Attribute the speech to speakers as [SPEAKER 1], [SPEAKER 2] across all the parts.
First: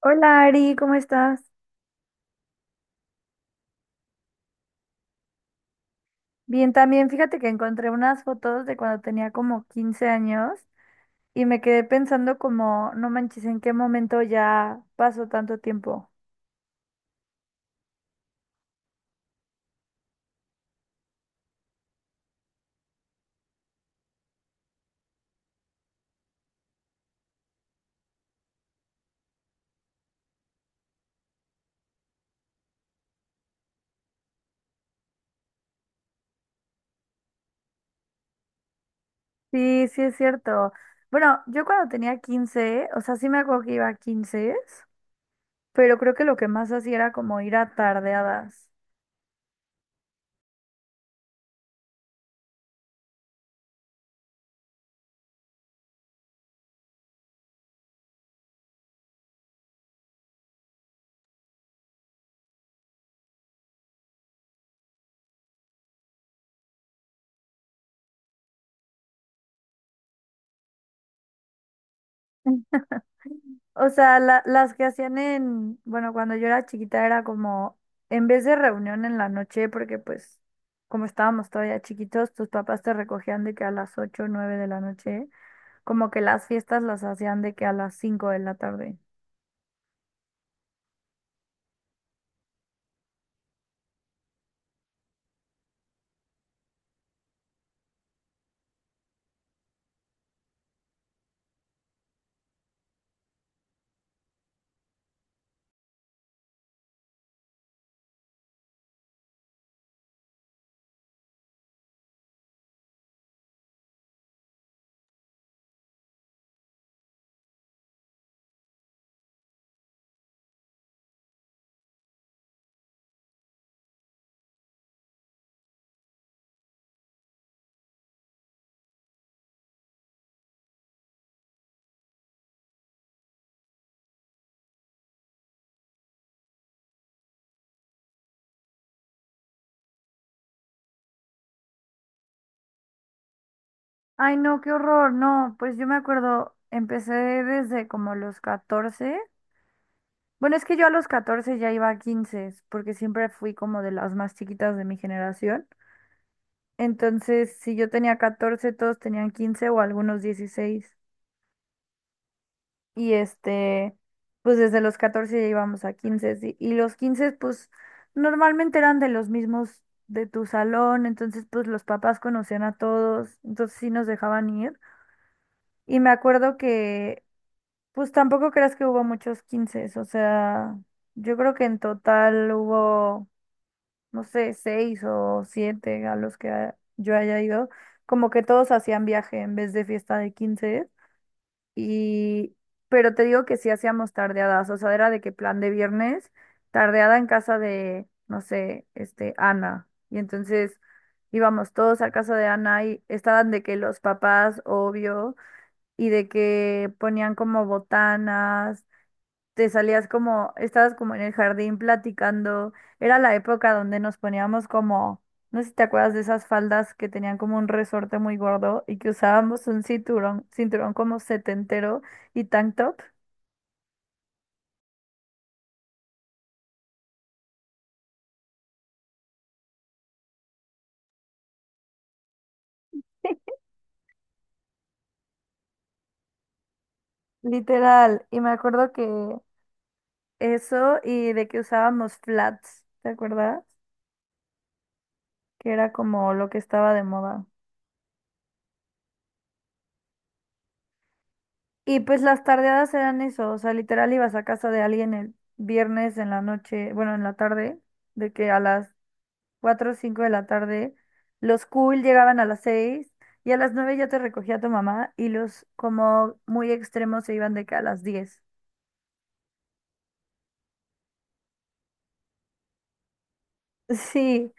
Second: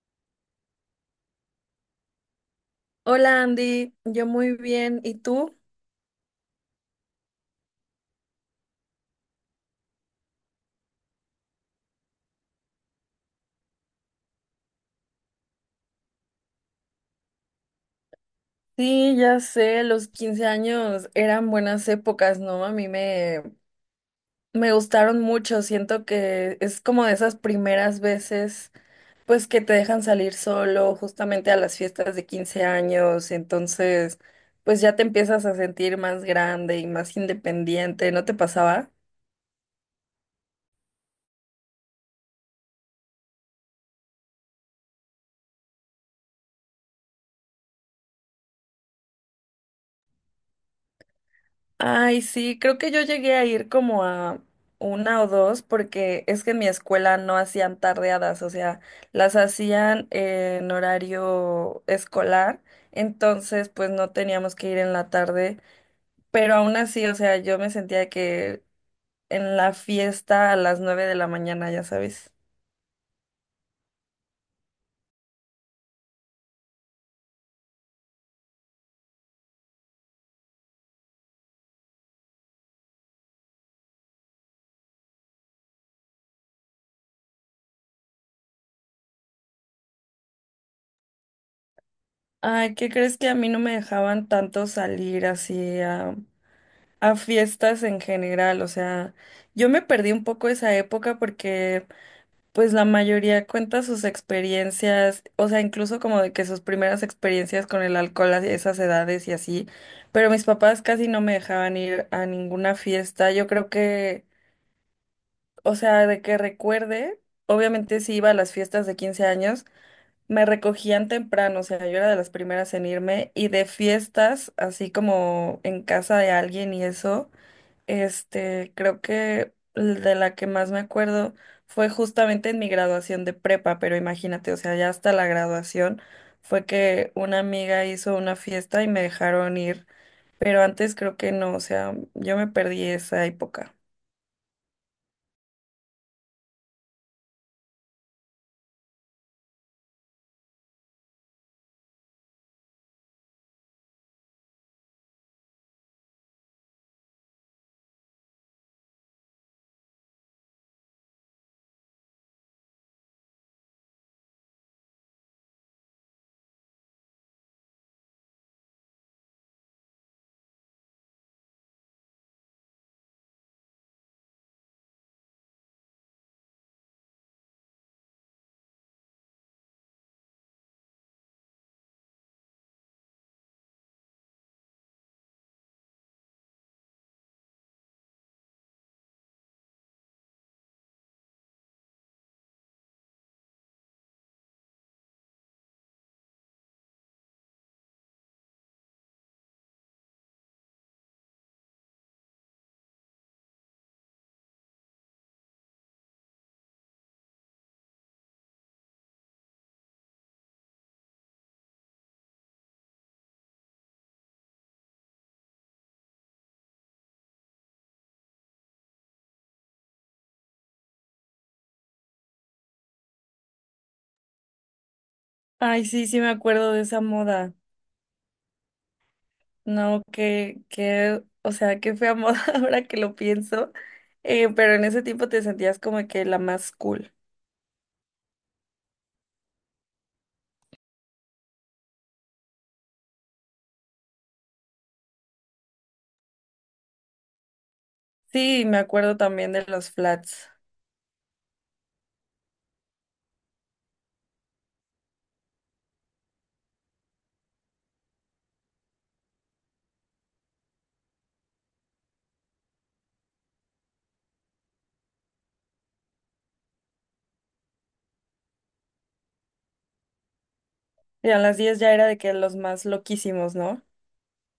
[SPEAKER 1] Hola Ari, ¿cómo estás?
[SPEAKER 2] Hola Andy, yo muy bien. ¿Y tú?
[SPEAKER 1] Bien, también fíjate que encontré unas fotos de cuando tenía como 15 años y me quedé pensando como, no manches, ¿en qué momento ya pasó tanto tiempo?
[SPEAKER 2] Sí, ya sé, los 15 años eran buenas épocas, ¿no? A mí me gustaron mucho. Siento que es como de esas primeras veces, pues que te dejan salir solo justamente a las fiestas de 15 años. Entonces, pues ya te empiezas a sentir más grande y más independiente. ¿No te pasaba?
[SPEAKER 1] Sí, sí es cierto. Bueno, yo cuando tenía 15, o sea, sí me acuerdo que iba a 15, pero creo que lo que más hacía era como ir a tardeadas.
[SPEAKER 2] Ay, sí, creo que yo llegué a ir como a una o dos porque es que en mi escuela no hacían tardeadas, o sea, las hacían en horario escolar, entonces pues no teníamos que ir en la tarde, pero aún así, o sea, yo me sentía que en la fiesta a las nueve de la mañana, ya sabes.
[SPEAKER 1] O sea, las que hacían en, bueno, cuando yo era chiquita era como, en vez de reunión en la noche, porque pues como estábamos todavía chiquitos, tus papás te recogían de que a las 8 o 9 de la noche, como que las fiestas las hacían de que a las 5 de la tarde.
[SPEAKER 2] Ay, ¿qué crees que a mí no me dejaban tanto salir así a fiestas en general? O sea, yo me perdí un poco esa época porque pues la mayoría cuenta sus experiencias, o sea, incluso como de que sus primeras experiencias con el alcohol a esas edades y así, pero mis papás casi no me dejaban ir a ninguna fiesta. Yo creo que, o sea, de que recuerde, obviamente sí iba a las fiestas de 15 años, me recogían temprano, o sea, yo era de las primeras en irme y de fiestas, así como en casa de alguien y eso. Este, creo que de la que más me acuerdo fue justamente en mi graduación de prepa, pero imagínate, o sea, ya hasta la graduación fue que una amiga hizo una fiesta y me dejaron ir, pero antes creo que no, o sea, yo me perdí esa época.
[SPEAKER 1] Ay, no, qué horror, no, pues yo me acuerdo, empecé desde como los 14. Bueno, es que yo a los 14 ya iba a 15, porque siempre fui como de las más chiquitas de mi generación. Entonces, si yo tenía 14 todos tenían 15 o algunos 16. Y este, pues desde los 14 ya íbamos a 15, sí. Y los 15 pues normalmente eran de los mismos de tu salón. Entonces, pues los papás conocían a todos. Entonces, sí nos dejaban ir. Y me acuerdo que, pues tampoco creas que hubo muchos 15. O sea, yo creo que en total hubo, no sé, seis o siete a los que yo haya ido, como que todos hacían viaje en vez de fiesta de 15. Y, pero te digo que sí hacíamos tardeadas, o sea, era de que plan de viernes, tardeada en casa de, no sé, Ana. Y entonces íbamos todos a casa de Ana y estaban de que los papás, obvio, y de que ponían como botanas, te salías como, estabas como en el jardín platicando. Era la época donde nos poníamos como, no sé si te acuerdas de esas faldas que tenían como un resorte muy gordo y que usábamos un cinturón, cinturón como setentero y tank top.
[SPEAKER 2] Ay, sí, sí me acuerdo de esa moda. No, que, o sea, qué fea moda ahora que lo pienso. Pero en ese tiempo te sentías como que la más cool.
[SPEAKER 1] Literal. Y me acuerdo que eso y de que usábamos flats, ¿te acuerdas? Que era como lo que estaba de moda.
[SPEAKER 2] Sí, me acuerdo también de los flats.
[SPEAKER 1] Y pues las tardeadas eran eso, o sea, literal ibas a casa de alguien el viernes en la noche, bueno, en la tarde, de que a las 4 o 5 de la tarde. Los cool llegaban a las 6 y a las 9 ya te recogía tu mamá y los como muy extremos se iban de que a las 10.
[SPEAKER 2] Y a las 10 ya era de que los más loquísimos, ¿no?
[SPEAKER 1] Sí,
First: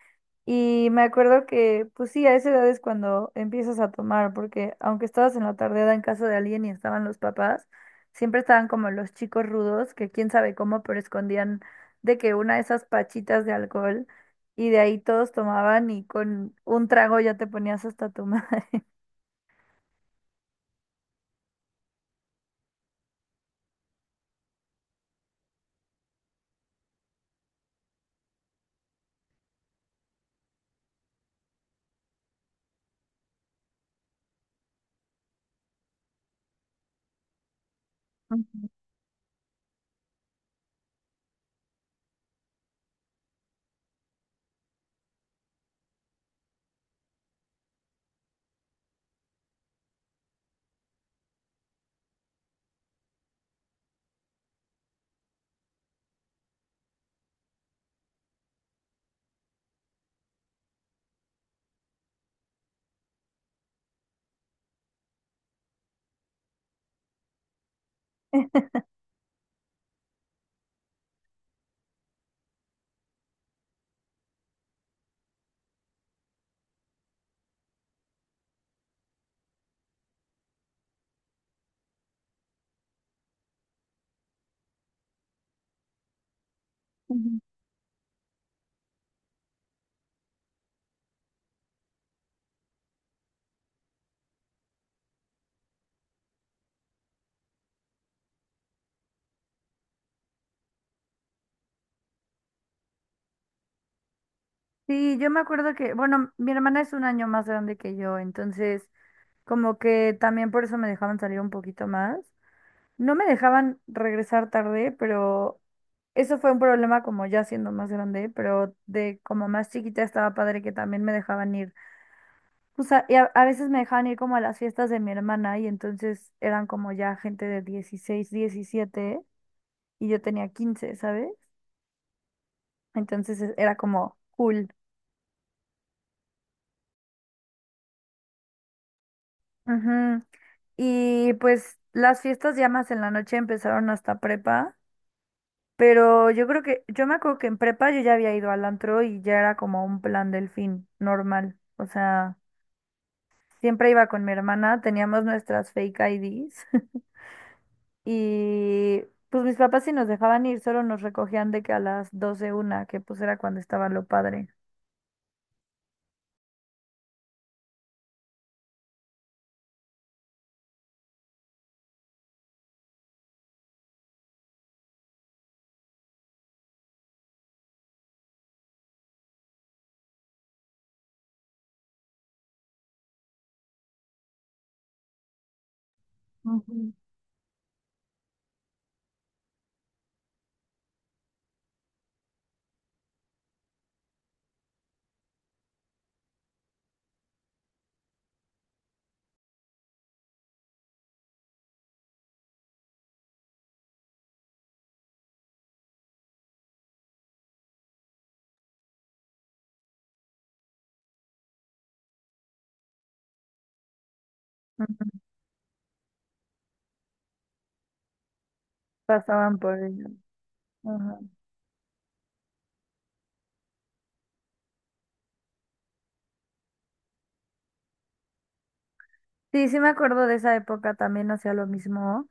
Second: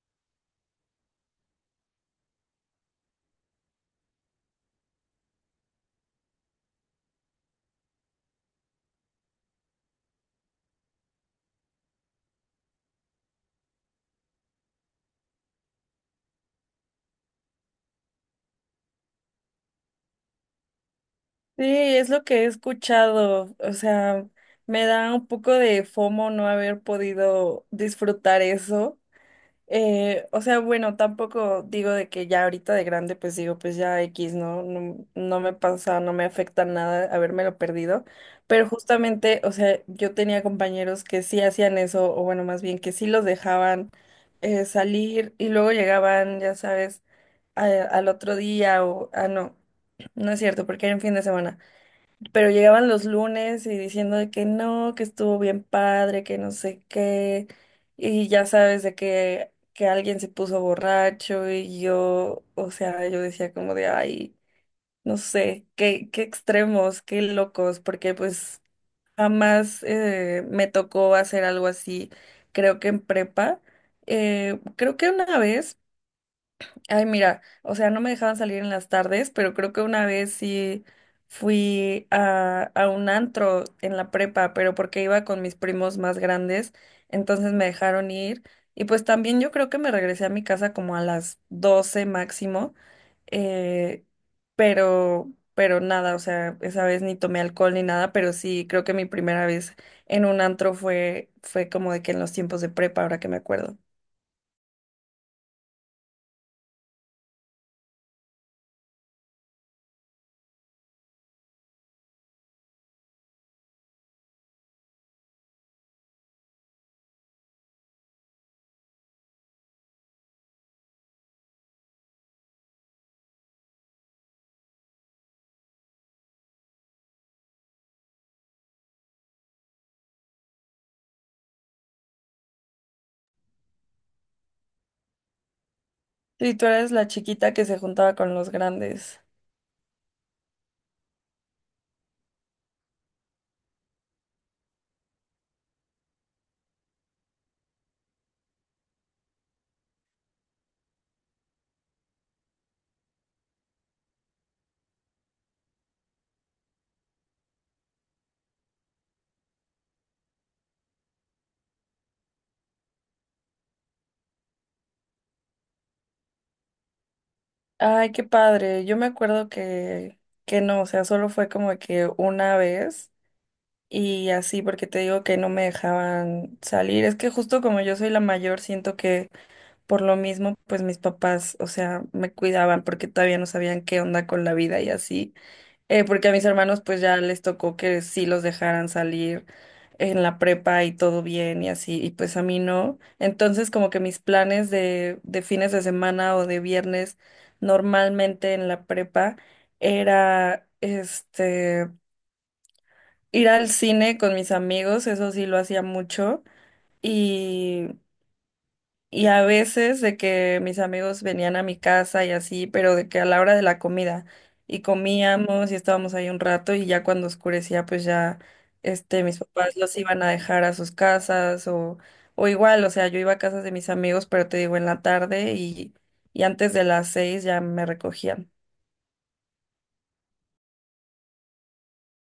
[SPEAKER 1] y me acuerdo que, pues sí, a esa edad es cuando empiezas a tomar, porque aunque estabas en la tardeada en casa de alguien y estaban los papás, siempre estaban como los chicos rudos, que quién sabe cómo, pero escondían de que una de esas pachitas de alcohol y de ahí todos tomaban y con un trago ya te ponías hasta tu madre.
[SPEAKER 2] Sí, es lo que he escuchado. O sea, me da un poco de FOMO no haber podido disfrutar eso. O sea, bueno, tampoco digo de que ya ahorita de grande, pues digo, pues ya X, ¿no? No, no me pasa, no me afecta nada habérmelo perdido. Pero justamente, o sea, yo tenía compañeros que sí hacían eso, o bueno, más bien que sí los dejaban salir y luego llegaban, ya sabes al otro día o, ah, no, no es cierto, porque era en fin de semana, pero llegaban los lunes y diciendo de que no, que estuvo bien padre, que no sé qué, y ya sabes de que alguien se puso borracho y yo, o sea, yo decía como de, ay, no sé, qué, qué extremos, qué locos, porque pues jamás me tocó hacer algo así, creo que en prepa, creo que una vez. Ay, mira, o sea, no me dejaban salir en las tardes, pero creo que una vez sí fui a un antro en la prepa, pero porque iba con mis primos más grandes,
[SPEAKER 1] Ujú.
[SPEAKER 2] entonces me dejaron ir. Y pues también yo creo que me regresé a mi casa como a las 12 máximo, eh, pero nada, o sea, esa vez ni tomé alcohol ni nada, pero sí, creo que mi primera vez en un antro fue como de que en los tiempos de prepa, ahora que me acuerdo.
[SPEAKER 1] Sí, yo me acuerdo que, bueno, mi hermana es un año más grande que yo, entonces como que también por eso me dejaban salir un poquito más. No me dejaban regresar tarde, pero eso fue un problema como ya siendo más grande, pero de como más chiquita estaba padre que también me dejaban ir. O sea, y a veces me dejaban ir como a las fiestas de mi hermana y entonces eran como ya gente de 16, 17 y yo tenía 15, ¿sabes? Entonces era como cool.
[SPEAKER 2] Sí, tú eres la chiquita que se juntaba con los grandes.
[SPEAKER 1] Ujú. Y pues las fiestas ya más en la noche empezaron hasta prepa, pero yo me acuerdo que en prepa yo ya había ido al antro y ya era como un plan del fin normal. O sea, siempre iba con mi hermana, teníamos nuestras fake IDs y pues mis papás sí nos dejaban ir, solo nos recogían de que a las 12 1, que pues era cuando estaba lo padre.
[SPEAKER 2] Ay, qué padre. Yo me acuerdo que no, o sea, solo fue como que una vez y así, porque te digo que no me dejaban salir. Es que justo como yo soy la mayor, siento que por lo mismo, pues mis papás, o sea, me cuidaban porque todavía no sabían qué onda con la vida y así. Porque a mis hermanos
[SPEAKER 1] Ujú.
[SPEAKER 2] pues ya les tocó que sí los dejaran salir en la prepa y todo bien y así, y pues a mí no. Entonces como que mis planes de fines de semana o de viernes normalmente en la prepa era este ir al cine con mis amigos, eso sí lo hacía mucho. Y a veces de que mis amigos venían a mi casa y así, pero de que a la hora de la comida y
[SPEAKER 1] Ujú,
[SPEAKER 2] comíamos y estábamos ahí un rato y ya cuando oscurecía pues ya este mis
[SPEAKER 1] pasaban
[SPEAKER 2] papás
[SPEAKER 1] por
[SPEAKER 2] los
[SPEAKER 1] ello.
[SPEAKER 2] iban a dejar a sus
[SPEAKER 1] Ajá.
[SPEAKER 2] casas o igual, o sea, yo iba a casas de mis amigos, pero te digo en la tarde y antes de las seis ya me recogían.
[SPEAKER 1] Sí, sí me acuerdo de esa época, también hacía lo mismo.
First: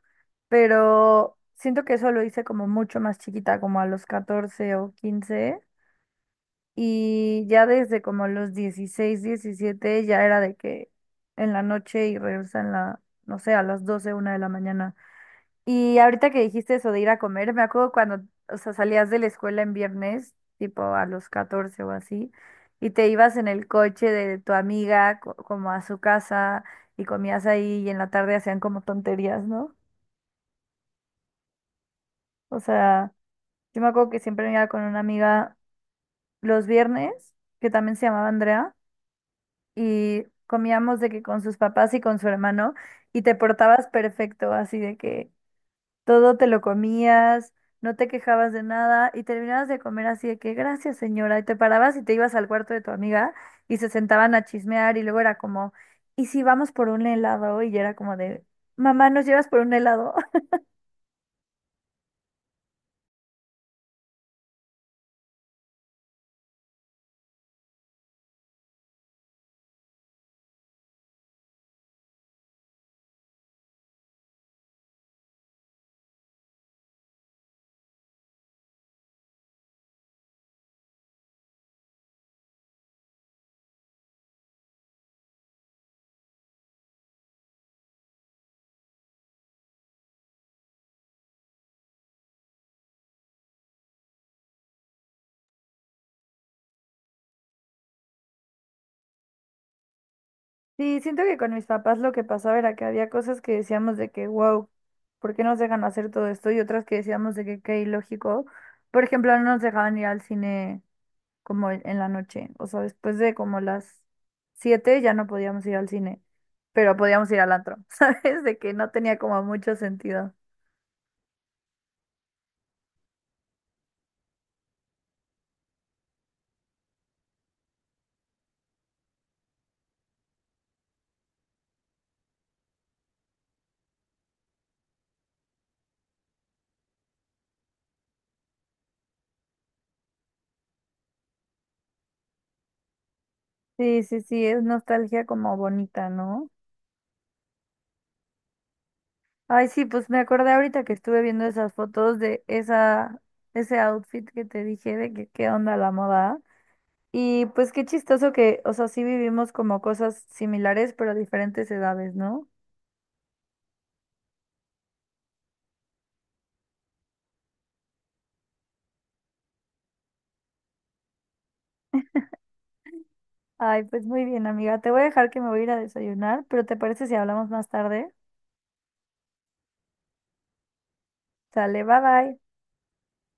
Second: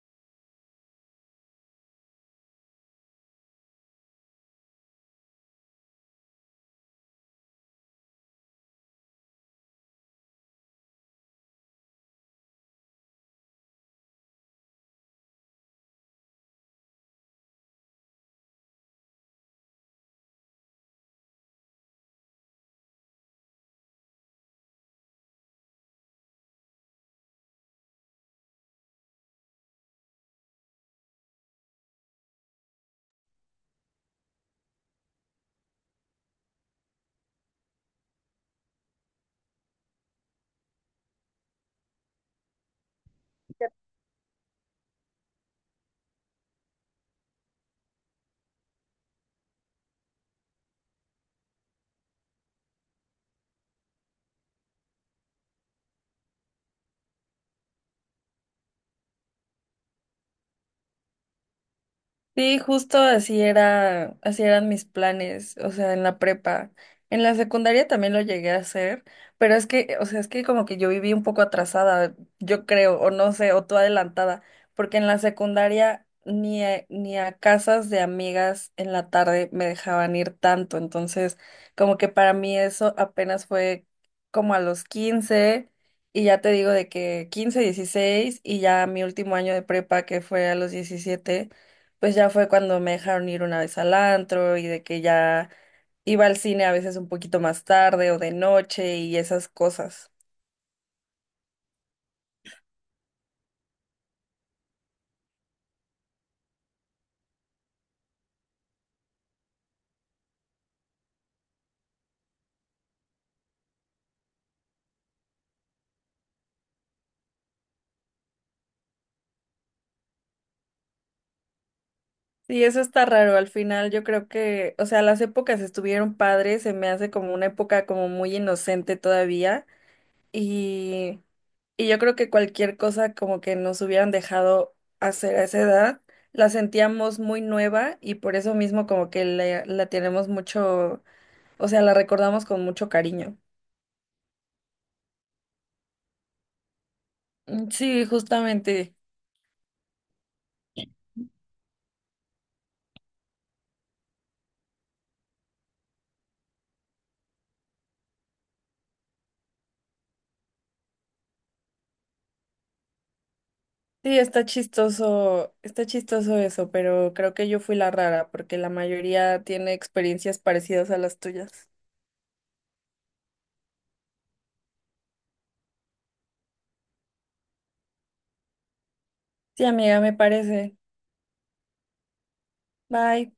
[SPEAKER 1] Pero siento que eso lo hice como mucho más chiquita, como a los 14 o 15 y ya desde como los 16 17 ya era de que en la noche y regresa en la, no sé, a las doce una de la mañana. Y ahorita que dijiste eso de ir a comer, me acuerdo cuando, o sea, salías de la escuela en viernes, tipo a los 14 o así, y te ibas en el coche de tu amiga como a su casa y comías ahí y en la tarde hacían como tonterías, ¿no? O sea... Yo me acuerdo que siempre iba con una amiga los viernes, que también se llamaba Andrea, y comíamos de que con sus papás y con su hermano, y te portabas perfecto, así de que todo te lo comías, no te quejabas de nada, y terminabas de comer así de que gracias, señora, y te parabas y te ibas al cuarto de tu amiga y se sentaban a chismear, y luego era como, ¿y si vamos por un helado? Y yo era como de, mamá, ¿nos llevas por un helado?
[SPEAKER 2] Sí, justo así era, así eran mis planes, o sea, en la prepa. En la secundaria también lo llegué a hacer, pero es que, o sea, es que como que yo viví un poco atrasada, yo creo, o no sé, o tú adelantada, porque en la secundaria ni a casas de amigas en la tarde me dejaban ir tanto, entonces como que para mí eso apenas fue como a los 15 y ya te digo de que 15 16 y ya mi último año de prepa que fue a los 17 pues ya fue cuando me dejaron ir una vez al antro y de que ya iba al cine a veces un poquito más tarde o de noche y esas cosas.
[SPEAKER 1] Sí, siento que con mis papás lo que pasaba era que había cosas que decíamos de que, wow, ¿por qué nos dejan hacer todo esto? Y otras que decíamos de que qué ilógico. Por ejemplo, no nos dejaban ir al cine como en la noche. O sea, después de como las 7 ya no podíamos ir al cine, pero podíamos ir al antro, ¿sabes? De que no tenía como mucho sentido.
[SPEAKER 2] Sí, eso está raro. Al final yo creo que, o sea, las épocas estuvieron padres, se me hace como una época como muy inocente todavía y, y yo creo que cualquier cosa como que nos hubieran dejado hacer a esa edad, la sentíamos muy nueva y por eso mismo como que la tenemos mucho, o sea, la recordamos con mucho cariño.
[SPEAKER 1] Sí, sí, sí, es nostalgia como bonita, ¿no?
[SPEAKER 2] Mm, sí, justamente.
[SPEAKER 1] Ay, sí, pues me acordé ahorita que estuve viendo esas fotos de ese outfit que te dije de que qué onda la moda. Y pues qué chistoso que, o sea, sí vivimos como cosas similares, pero a diferentes edades, ¿no?
[SPEAKER 2] Sí, está chistoso eso, pero creo que yo fui la rara porque la mayoría tiene experiencias parecidas a las tuyas.
[SPEAKER 1] Ay, pues muy bien, amiga. Te voy a dejar que me voy a ir a desayunar, pero ¿te parece si hablamos más tarde?
[SPEAKER 2] Sí, amiga, me parece.
[SPEAKER 1] Sale, bye bye.
[SPEAKER 2] Bye.